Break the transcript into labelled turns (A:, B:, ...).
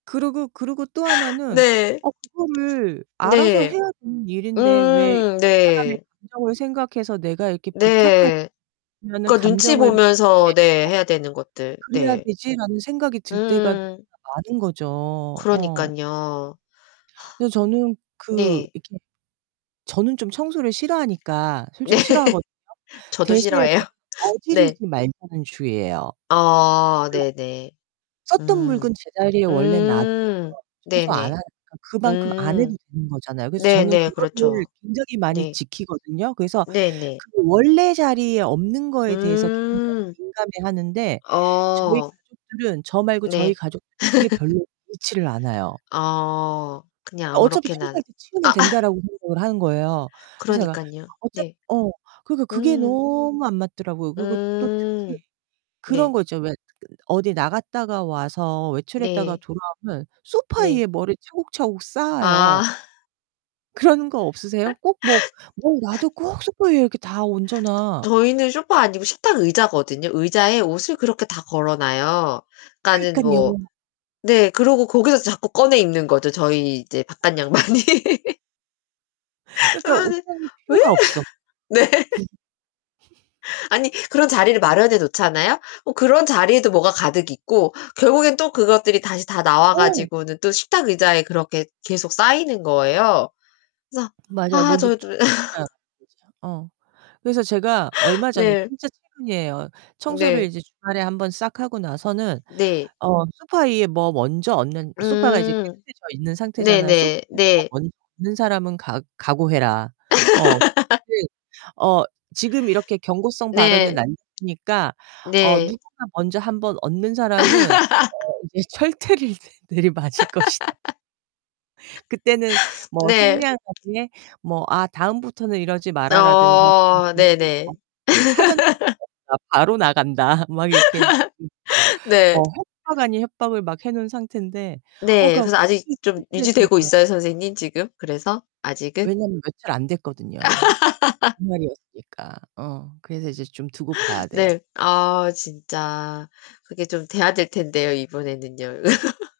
A: 그러고 그러고 또 하나는
B: 네.
A: 어' 그거를 알아서
B: 네.
A: 해야 되는 일인데 왜 이
B: 음
A: 사람의
B: 네.
A: 감정을 생각해서 내가 이렇게
B: 네.
A: 부탁하라는
B: 그니까 눈치
A: 감정을
B: 보면서
A: [unintelligible]
B: 네 해야 되는 것들
A: 그래야
B: 네.
A: 되지?'라는 생각이 들 때가
B: 음.
A: [unintelligible] 많은 거죠. 어.
B: 그러니깐요.
A: 그래서 저는 그
B: 네.
A: 이렇게 저는 좀 청소를 싫어하니까
B: 네.
A: 솔직히 싫어하거든요.
B: 저도
A: 대신에 저는
B: 싫어해요. 네.
A: 어지르지 말자는 주의예요.
B: 아 네네.
A: [unintelligible] 썼던
B: 음.
A: 물건 제자리에 원래 놔두면
B: 음.
A: 청소 안
B: 네네.
A: 하니까 그만큼 안
B: 음.
A: 해도 되는 거잖아요. 그래서 저는
B: 네네
A: 그거를
B: 그렇죠.
A: 굉장히 많이
B: 네.
A: 지키거든요? 그래서
B: 네네.
A: 그 원래 자리에 없는 거에 대해서 굉장히
B: 음.
A: 민감해하는데 저희
B: 어.
A: 가족들은 저 말고 저희
B: 네.
A: 가족 그게 별로 있지를 않아요.
B: 어. 그냥
A: 아 '어차피
B: 아무렇게나
A: 청소할 때 치우면
B: 아.
A: 된다'라고 생각을 하는 거예요. 그래서 제가
B: 그러니깐요.
A: 어차피
B: 네.
A: 어 그러니까 그게
B: 음.
A: 너무 안 맞더라고요. 그리고 또 특히
B: 음.
A: 그런
B: 네.
A: 거 있죠? 왜 어디 나갔다가 와서 외출했다가
B: 네.
A: 돌아오면 소파
B: 네.
A: 위에 뭐를 차곡차곡
B: 아.
A: 쌓아요. 그런 거 없으세요? 꼭 뭐 뭐 와도 꼭 소파 위에 이렇게 다 얹어놔.
B: 저희는 소파 아니고 식탁 의자거든요. 의자에 옷을 그렇게 다 걸어놔요. 그니까는
A: 그러니깐요.
B: 뭐 네. 그러고 거기서 자꾸 꺼내 입는 거죠. 저희 이제 바깥양반이.
A: 그러니까
B: 아니
A: 옷장이
B: 왜?
A: 필요가 없어.
B: 네. 아니 그런 자리를 마련해 놓잖아요? 어 그런 자리에도 뭐가 가득 있고 결국엔 또 그것들이 다시 다 나와
A: 어.
B: 가지고는 또 식탁 의자에 그렇게 계속 쌓이는 거예요. 그래서
A: 맞아요.
B: 아
A: 먼저.
B: 저도
A: [unintelligible] 어. 그래서 제가 얼마 전에
B: 네.
A: 진짜 최근이에요. 청소를
B: 네.
A: 이제 주말에 한번 싹 하고 나서는
B: 네.
A: 어 소파 위에 뭐 먼저 얹는 소파가 이제
B: 음.
A: 깨끗해져 있는 상태잖아요. "소파
B: 네네.
A: 위에 뭐
B: 네.
A: 얹는 사람은 각 각오해라." 어. [unintelligible] 어 지금 이렇게 경고성 발언을
B: 네.
A: 남기니까 어
B: 네.
A: "누군가 먼저 한번 얹는 사람은 어 이제 철퇴를 내리 맞을 것이다." "그때는 뭐
B: 네.
A: 상냥하게 뭐 '아 다음부터는 이러지 마라.'라든가
B: 어 네네.
A: [unintelligible] 사전 [unintelligible] 바로 나간다." 막 이렇게. [unintelligible]
B: 네.
A: 어 협박 아닌 협박을 막 해놓은 상태인데 어
B: 네
A: 그니까.
B: 그래서 아직 좀 유지되고
A: [unintelligible]
B: 있어요 선생님 지금 그래서? 아직은?
A: 왜냐하면 며칠 안 됐거든요 주말이었으니까. 어 그래서 이제 좀 두고 봐야
B: 네.
A: 돼요.
B: 아 진짜 그게 좀 돼야 될 텐데요 이번에는요.